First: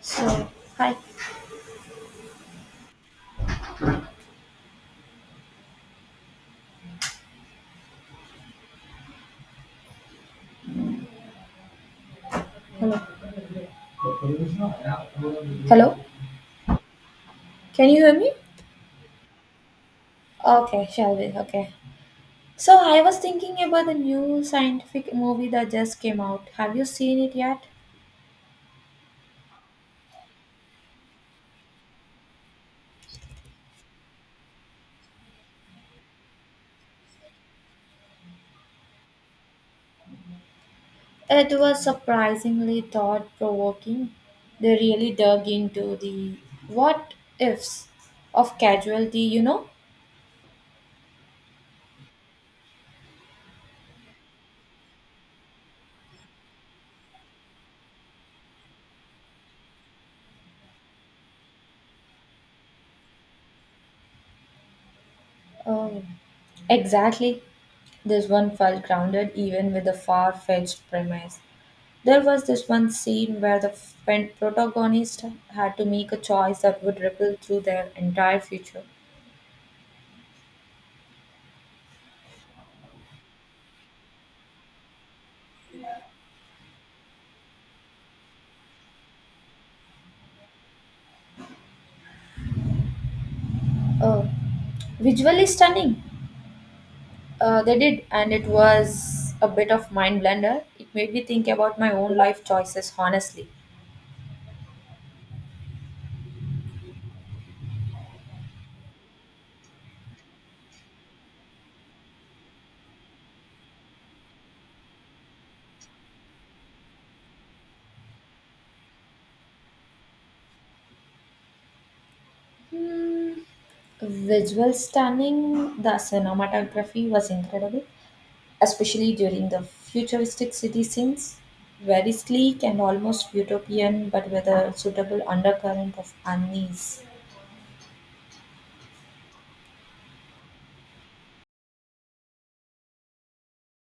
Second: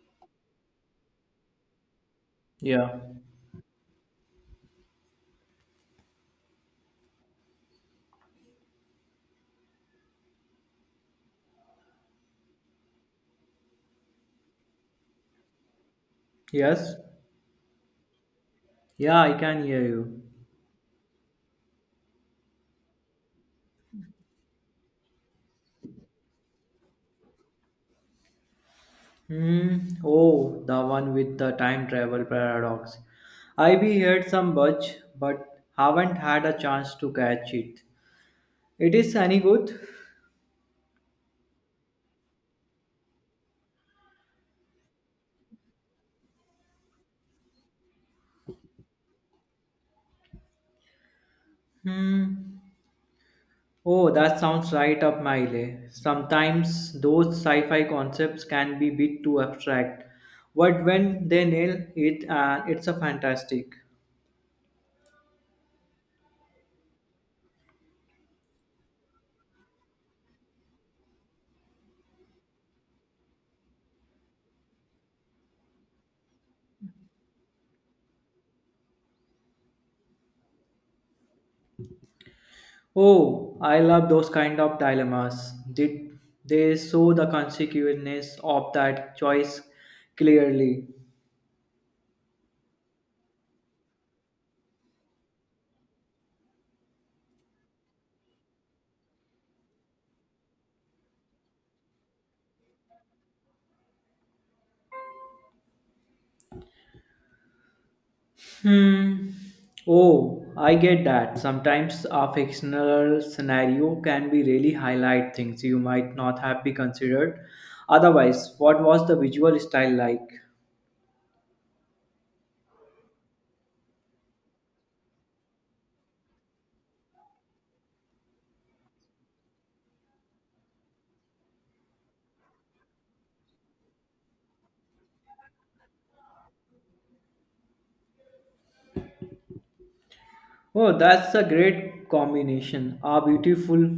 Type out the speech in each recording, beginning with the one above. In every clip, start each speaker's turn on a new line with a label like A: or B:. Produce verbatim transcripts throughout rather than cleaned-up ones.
A: So, hi.
B: Yeah.
A: Hello. Hello.
B: Yes.
A: Can you hear me?
B: Yeah, I can hear you.
A: Okay, shall we? Okay. So, I was thinking about the new scientific movie that just came out. Have you seen it yet?
B: Hmm. Oh, the one with the time travel paradox. I be heard some buzz, but haven't had a chance to catch it. It is any good?
A: It was surprisingly thought provoking. They really dug into the what ifs of casualty, you know?
B: Hmm. Oh, that sounds right up my alley. Sometimes those sci-fi concepts can be bit too abstract, but when they nail it, and it's a fantastic.
A: Um, exactly. This one felt grounded even with a far fetched premise. There was this one scene where the f- pen- protagonist had to make a choice that would ripple through their entire future.
B: Oh, I love those kind of dilemmas. Did they show the consequences of that choice clearly?
A: Oh, visually stunning. Uh, they did, and it was a bit of mind blender. It made me think about my own life choices, honestly.
B: Hmm. Oh, I get that. Sometimes a fictional scenario can be really highlight things you might not have be considered. Otherwise, what was the visual style like?
A: Hmm, visual stunning. The cinematography was incredible, especially during the futuristic city scenes. Very sleek and almost utopian, but with a suitable undercurrent of unease.
B: Oh, that's a great combination. A beautiful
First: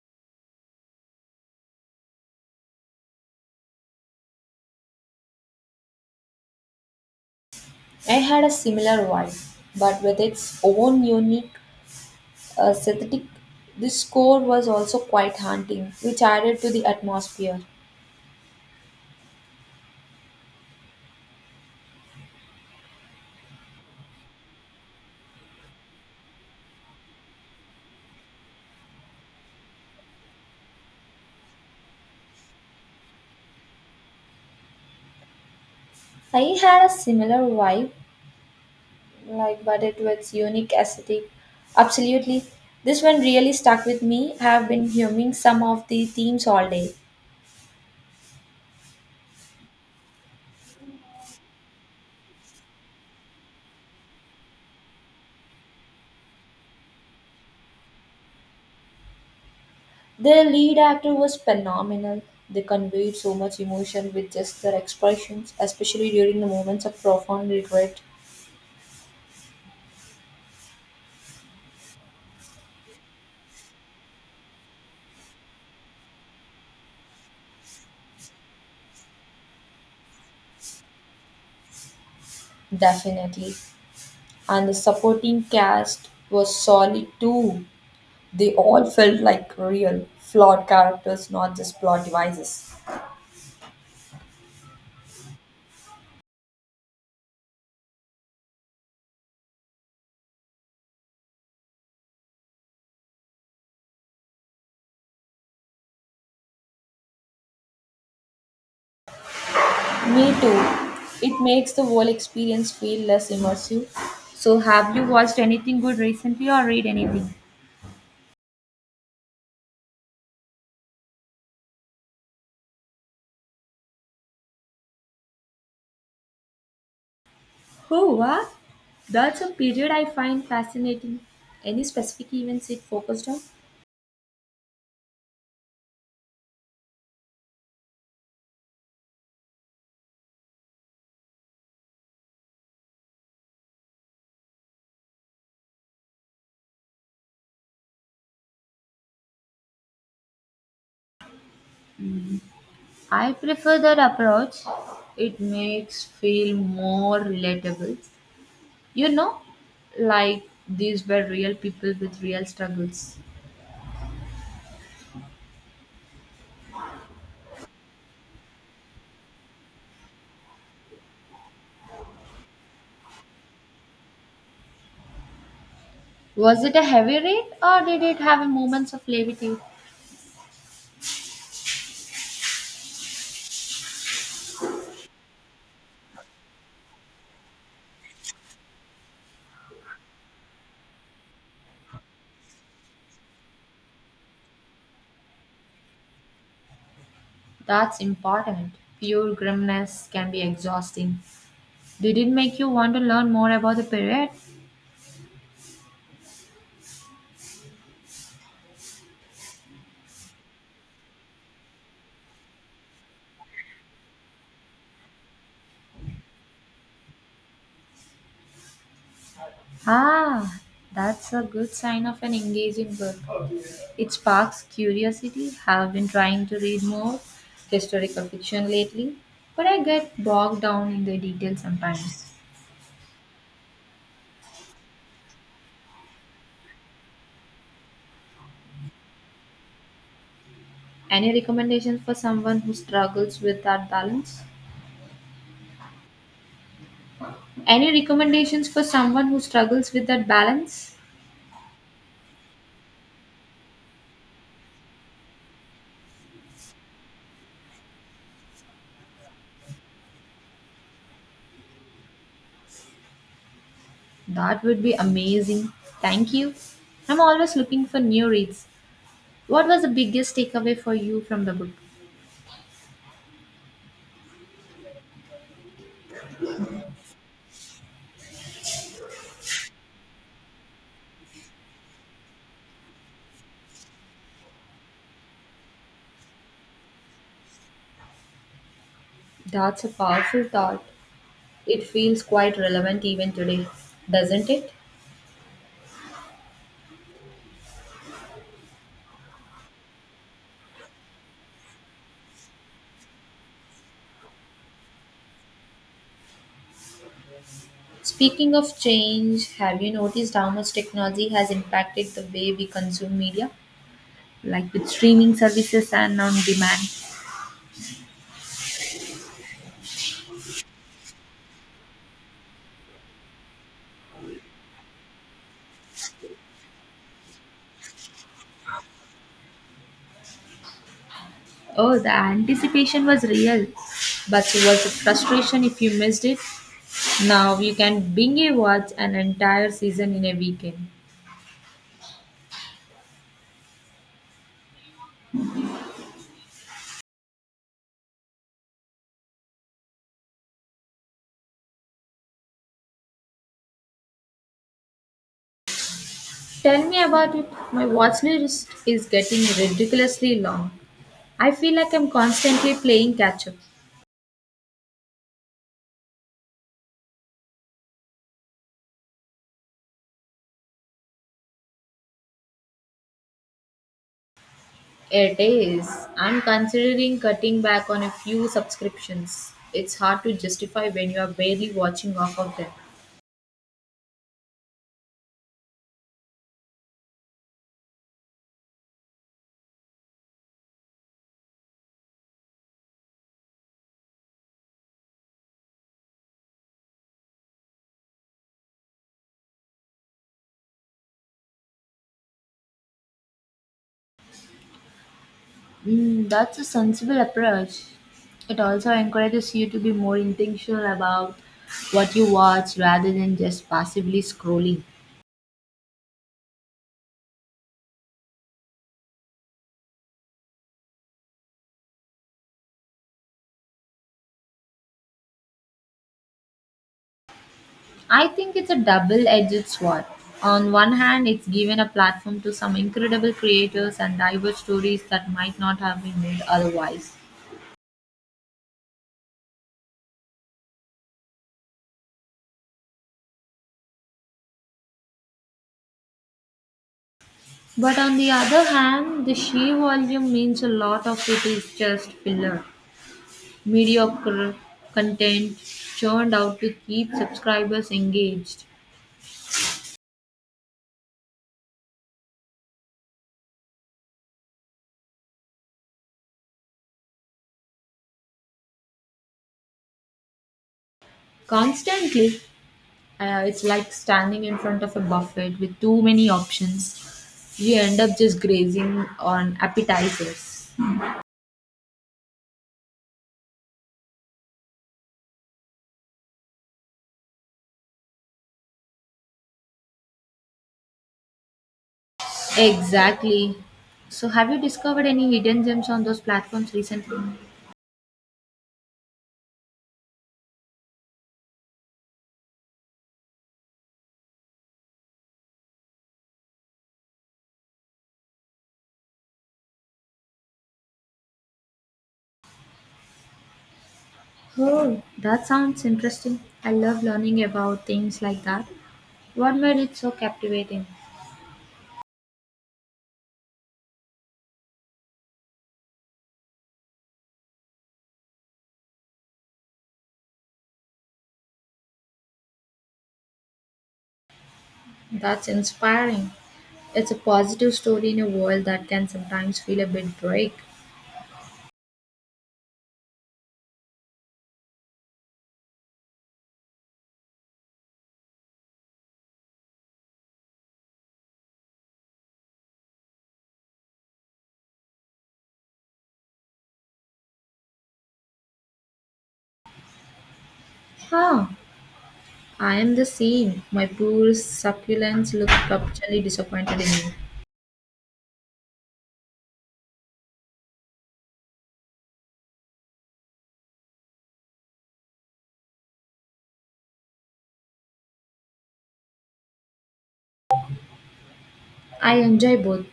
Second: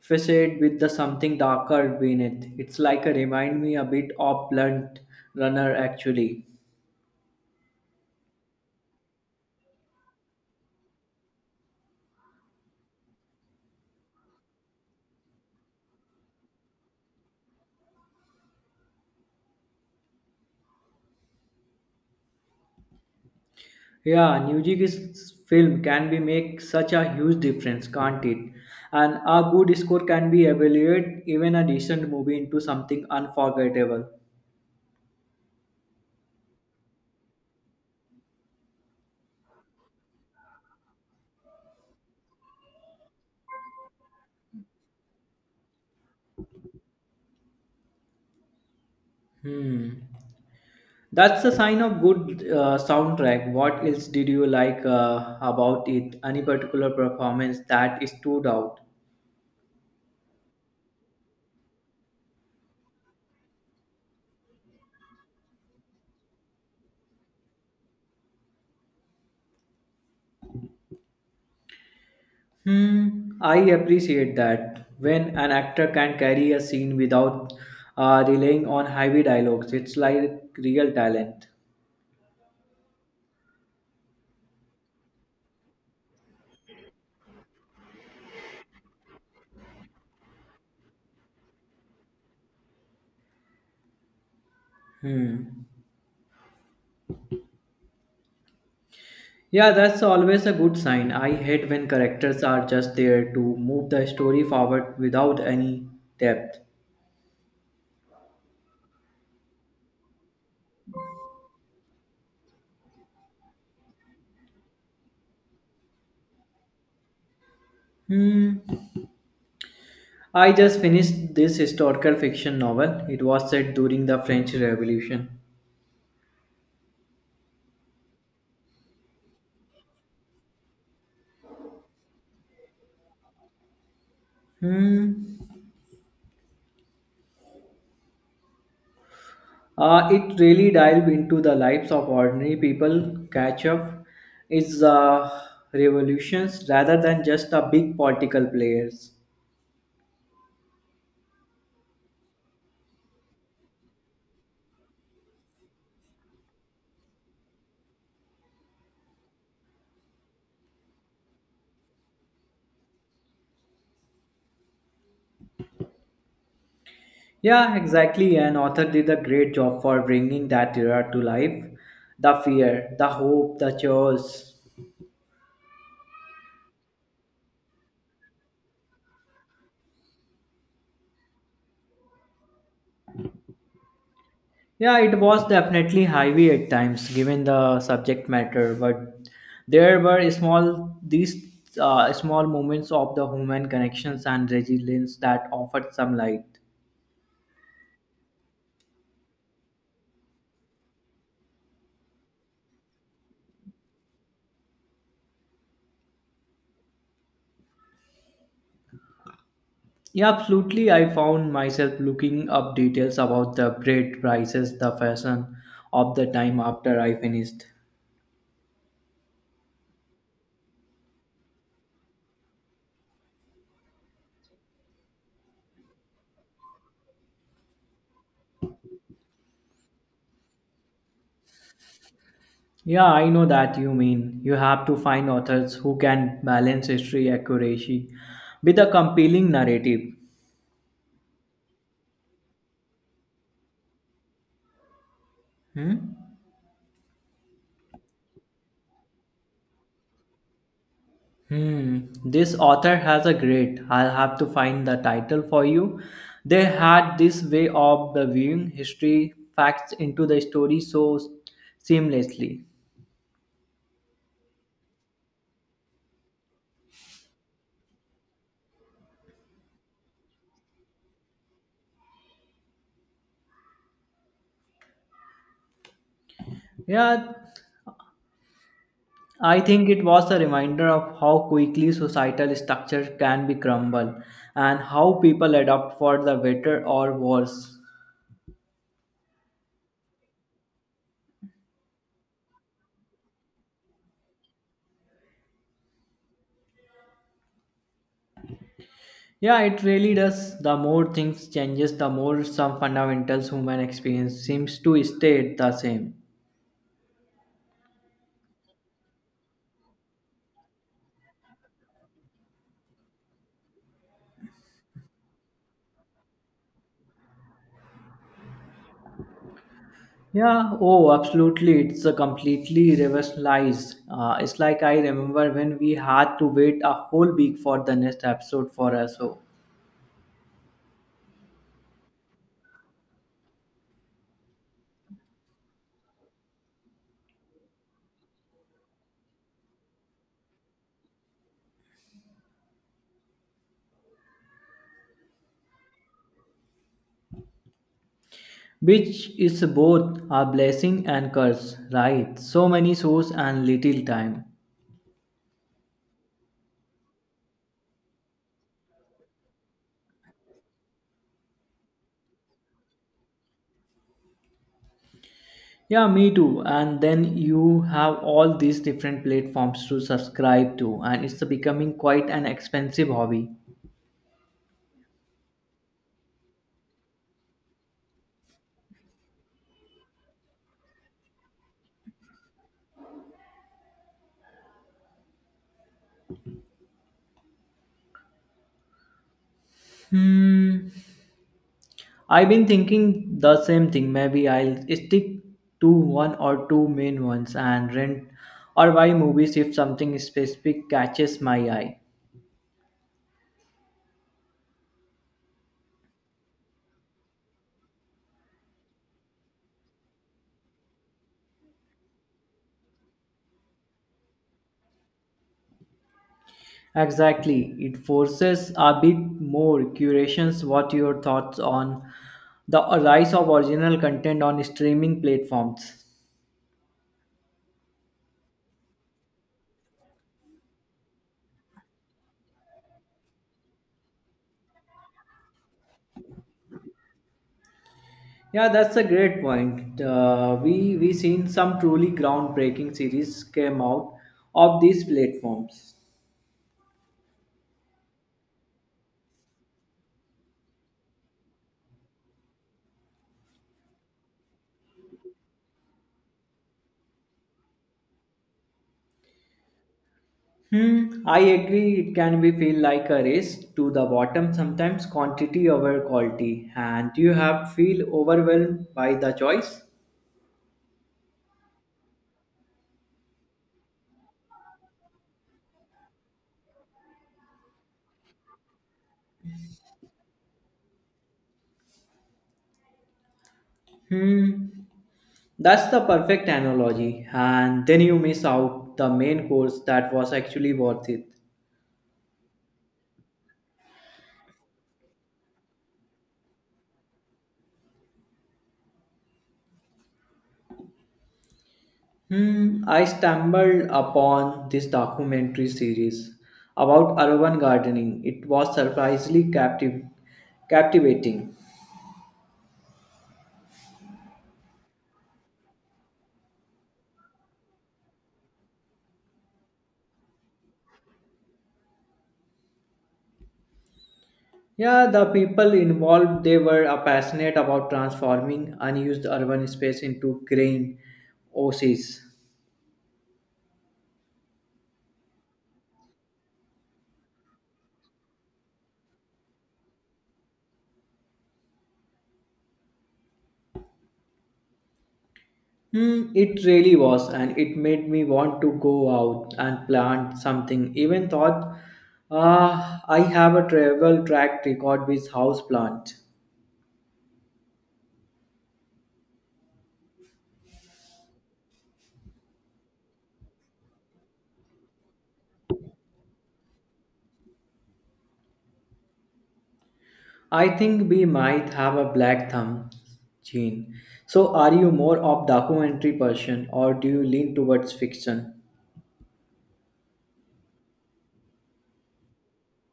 B: facade with the something darker beneath. It's like a remind me a bit of Blunt Runner actually.
A: I had a similar one, but with its own unique aesthetic. The score was also quite haunting, which added to the atmosphere.
B: Yeah, Newjig's film can be make such a huge difference, can't it? And a good score can be evaluate even a decent movie into something unforgettable.
A: I had a similar vibe, like but it was unique aesthetic. Absolutely, this one really stuck with me. I have been humming some of the themes all day.
B: Hmm. That's a sign of good uh, soundtrack. What else did you like uh, about it? Any particular performance that stood out?
A: The lead actor was phenomenal. They conveyed so much emotion with just their expressions, especially during the moments of profound regret.
B: Hmm, I appreciate that. When an actor can carry a scene without uh, relying on heavy dialogues, it's like real talent.
A: Definitely, and the supporting cast was solid too. They all felt like real, flawed characters, not just plot devices.
B: Hmm. Yeah, that's always a good sign. I hate when characters are just there to move the story forward without any depth.
A: Me too. It makes the whole experience feel less immersive. So, have you watched anything good recently or read anything?
B: Hmm. I just finished this historical fiction novel. It was set during the French Revolution.
A: Oh, wow! That's a period I find fascinating. Any specific events it focused on?
B: Hmm. Uh, it really dive into the lives of ordinary people. Catch up is uh, revolutions rather than just a big political players.
A: I prefer that approach. It makes feel more relatable. You know, like these were real people with real struggles.
B: Yeah, exactly. An author did a great job for bringing that era to life. The fear, the hope, the chaos.
A: Was it a heavy read or did it have moments of levity?
B: Yeah, it was definitely heavy at times given the subject matter, but there were small these uh, small moments of the human connections and resilience that offered some light.
A: That's important. Pure grimness can be exhausting. Did it make you want to learn more about the period?
B: Yeah, absolutely. I found myself looking up details about the bread prices, the fashion of the time after I finished.
A: Ah, that's a good sign of an engaging book. It sparks curiosity. Have been trying to read more historical fiction lately, but I get bogged down in the details sometimes.
B: Yeah, I know that you mean. You have to find authors who can balance history accuracy with a compelling narrative.
A: Any recommendations for someone who struggles with that balance?
B: Hmm?
A: Any recommendations for someone who struggles with that balance?
B: Hmm. This author has a great. I'll have to find the title for you. They had this way of the viewing history facts into the story so seamlessly.
A: That would be amazing. Thank you. I'm always looking for new reads. What was the biggest takeaway for you from the book?
B: Yeah, I think it was a reminder of how quickly societal structures can be crumbled and how people adapt for the better or worse.
A: That's a powerful thought. It feels quite relevant even today, doesn't it?
B: Yeah, it really does. The more things changes, the more some fundamental human experience seems to stay the same.
A: Speaking of change, have you noticed how much technology has impacted the way we consume media? Like with streaming services and on demand.
B: Yeah, oh, absolutely. It's a completely reversalized. Uh, it's like I remember when we had to wait a whole week for the next episode for us. So.
A: Oh, the anticipation was real, but it was the frustration if you missed it? Now you can binge watch an entire season in a weekend.
B: Which is both a blessing and curse, right? So many shows and little time.
A: Tell me about it. My watch list is getting ridiculously long. I feel like I'm constantly playing catch up.
B: Yeah, me too. And then you have all these different platforms to subscribe to, and it's becoming quite an expensive hobby.
A: It is. I'm considering cutting back on a few subscriptions. It's hard to justify when you are barely watching half of them.
B: Hmm. I've been thinking the same thing. Maybe I'll stick to one or two main ones and rent or buy movies if something specific catches my eye.
A: Mm, that's a sensible approach. It also encourages you to be more intentional about what you watch rather than just passively scrolling.
B: Exactly. It forces a bit more curations. What your thoughts on the rise of original content on streaming platforms?
A: I think it's a double edged sword. On one hand, it's given a platform to some incredible creators and diverse stories that might not have been made otherwise.
B: Yeah, that's a great point. Uh, we we seen some truly groundbreaking series came out of these platforms.
A: But on the other hand, the sheer volume means a lot of it is just filler, mediocre content churned out to keep subscribers engaged.
B: Hmm, I agree. It can be feel like a race to the bottom sometimes, quantity over quality, and you have feel overwhelmed by the choice.
A: Constantly, uh, it's like standing in front of a buffet with too many options. You end up just grazing on appetizers.
B: Hmm. That's the perfect analogy, and then you miss out the main course that was actually worth it.
A: Exactly. So, have you discovered any hidden gems on those platforms recently?
B: Hmm, I stumbled upon this documentary series about urban gardening. It was surprisingly captiv- captivating.
A: Oh, that sounds interesting. I love learning about things like that. What made it so captivating?
B: Yeah, the people involved they were uh, passionate about transforming unused urban space into green oases.
A: That's inspiring. It's a positive story in a world that can sometimes feel a bit bleak.
B: Hmm, it really was, and it made me want to go out and plant something. Even thought, ah, I have a travel track record with house plant.
A: Huh. I am the same. My poor succulents look perpetually disappointed in me.
B: I think we might have a black thumb gene. So, are you more of documentary person or do you lean towards fiction?
A: I enjoy both,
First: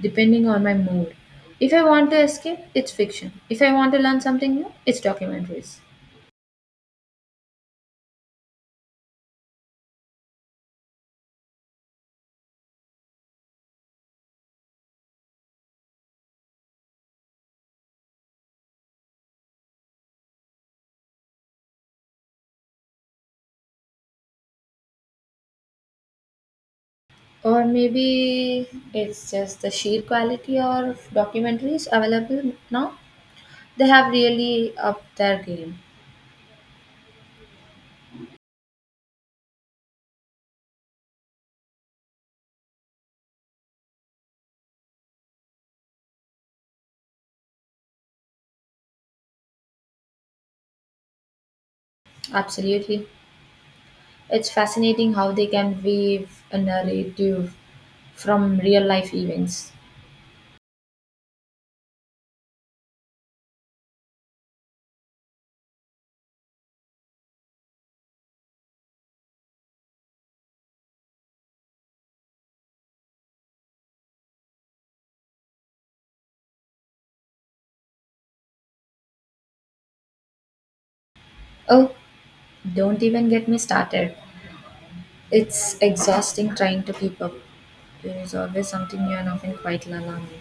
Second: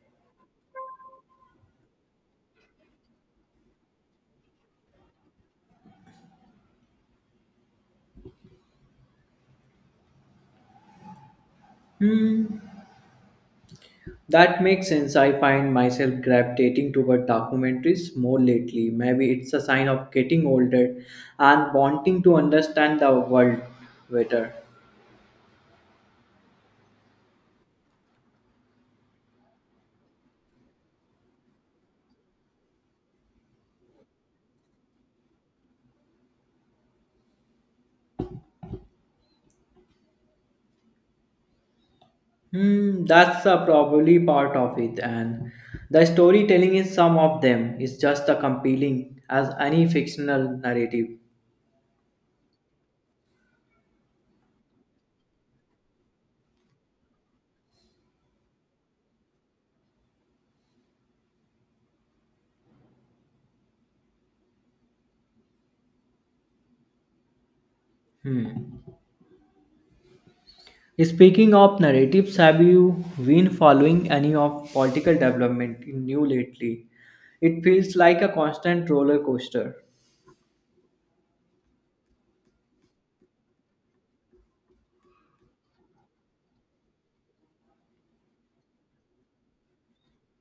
A: depending on my mood. If I want to escape, it's fiction. If I want to learn something new, it's documentaries.
B: Hmm. That makes sense. I find myself gravitating toward documentaries more lately. Maybe it's a sign of getting older and wanting to understand the world better.
A: Or maybe it's just the sheer quality of documentaries available now. They have really upped their game.
B: Hmm, that's uh, probably part of it, and the storytelling in some of them is just as compelling as any fictional narrative.
A: Absolutely. It's fascinating how they can weave a narrative from real life events.
B: Speaking of narratives, have you been following any of political development in new lately? It feels like a constant roller coaster.
A: Oh, don't even get me started. It's exhausting trying to keep up. There is always something new and often quite alarming.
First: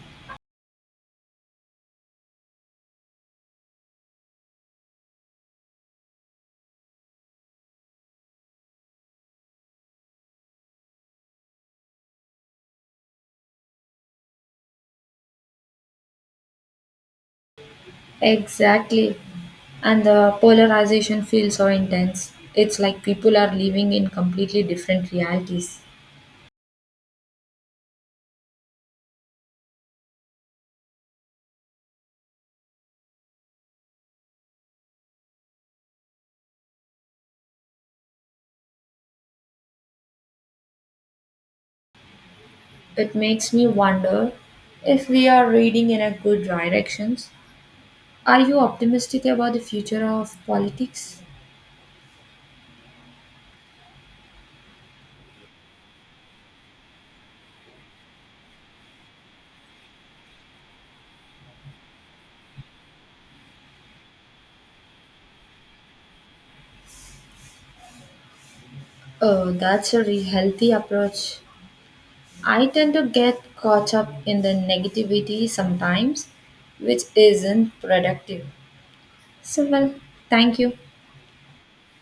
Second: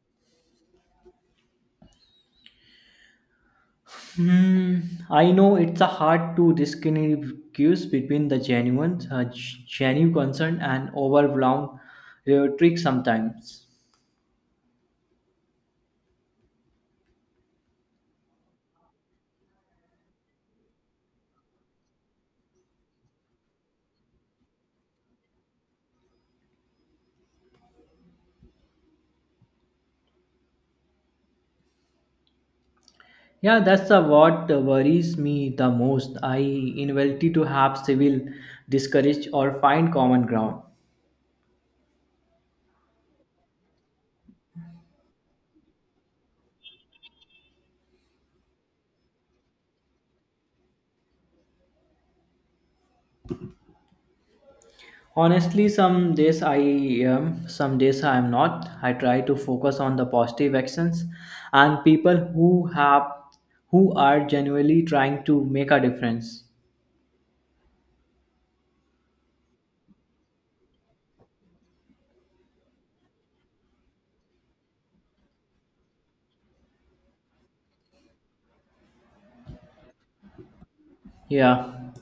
B: Hmm, I know it's a hard to distinguish between the genuine, uh, g- genuine concern and overblown rhetoric sometimes.
A: Exactly. And the polarization feels so intense. It's like people are living in completely different realities.
B: Yeah, that's the what worries me the most. I inability to have civil discourage or find common ground.
A: It makes me wonder if we are reading in a good directions. Are you optimistic about the future of politics?
B: Honestly, some days I am, some days I am not. I try to focus on the positive actions and people who have, who are genuinely trying to make a difference.
A: Oh, that's a really healthy approach. I tend to get caught up in the negativity sometimes, which isn't productive. So, well, thank you.
B: Yeah.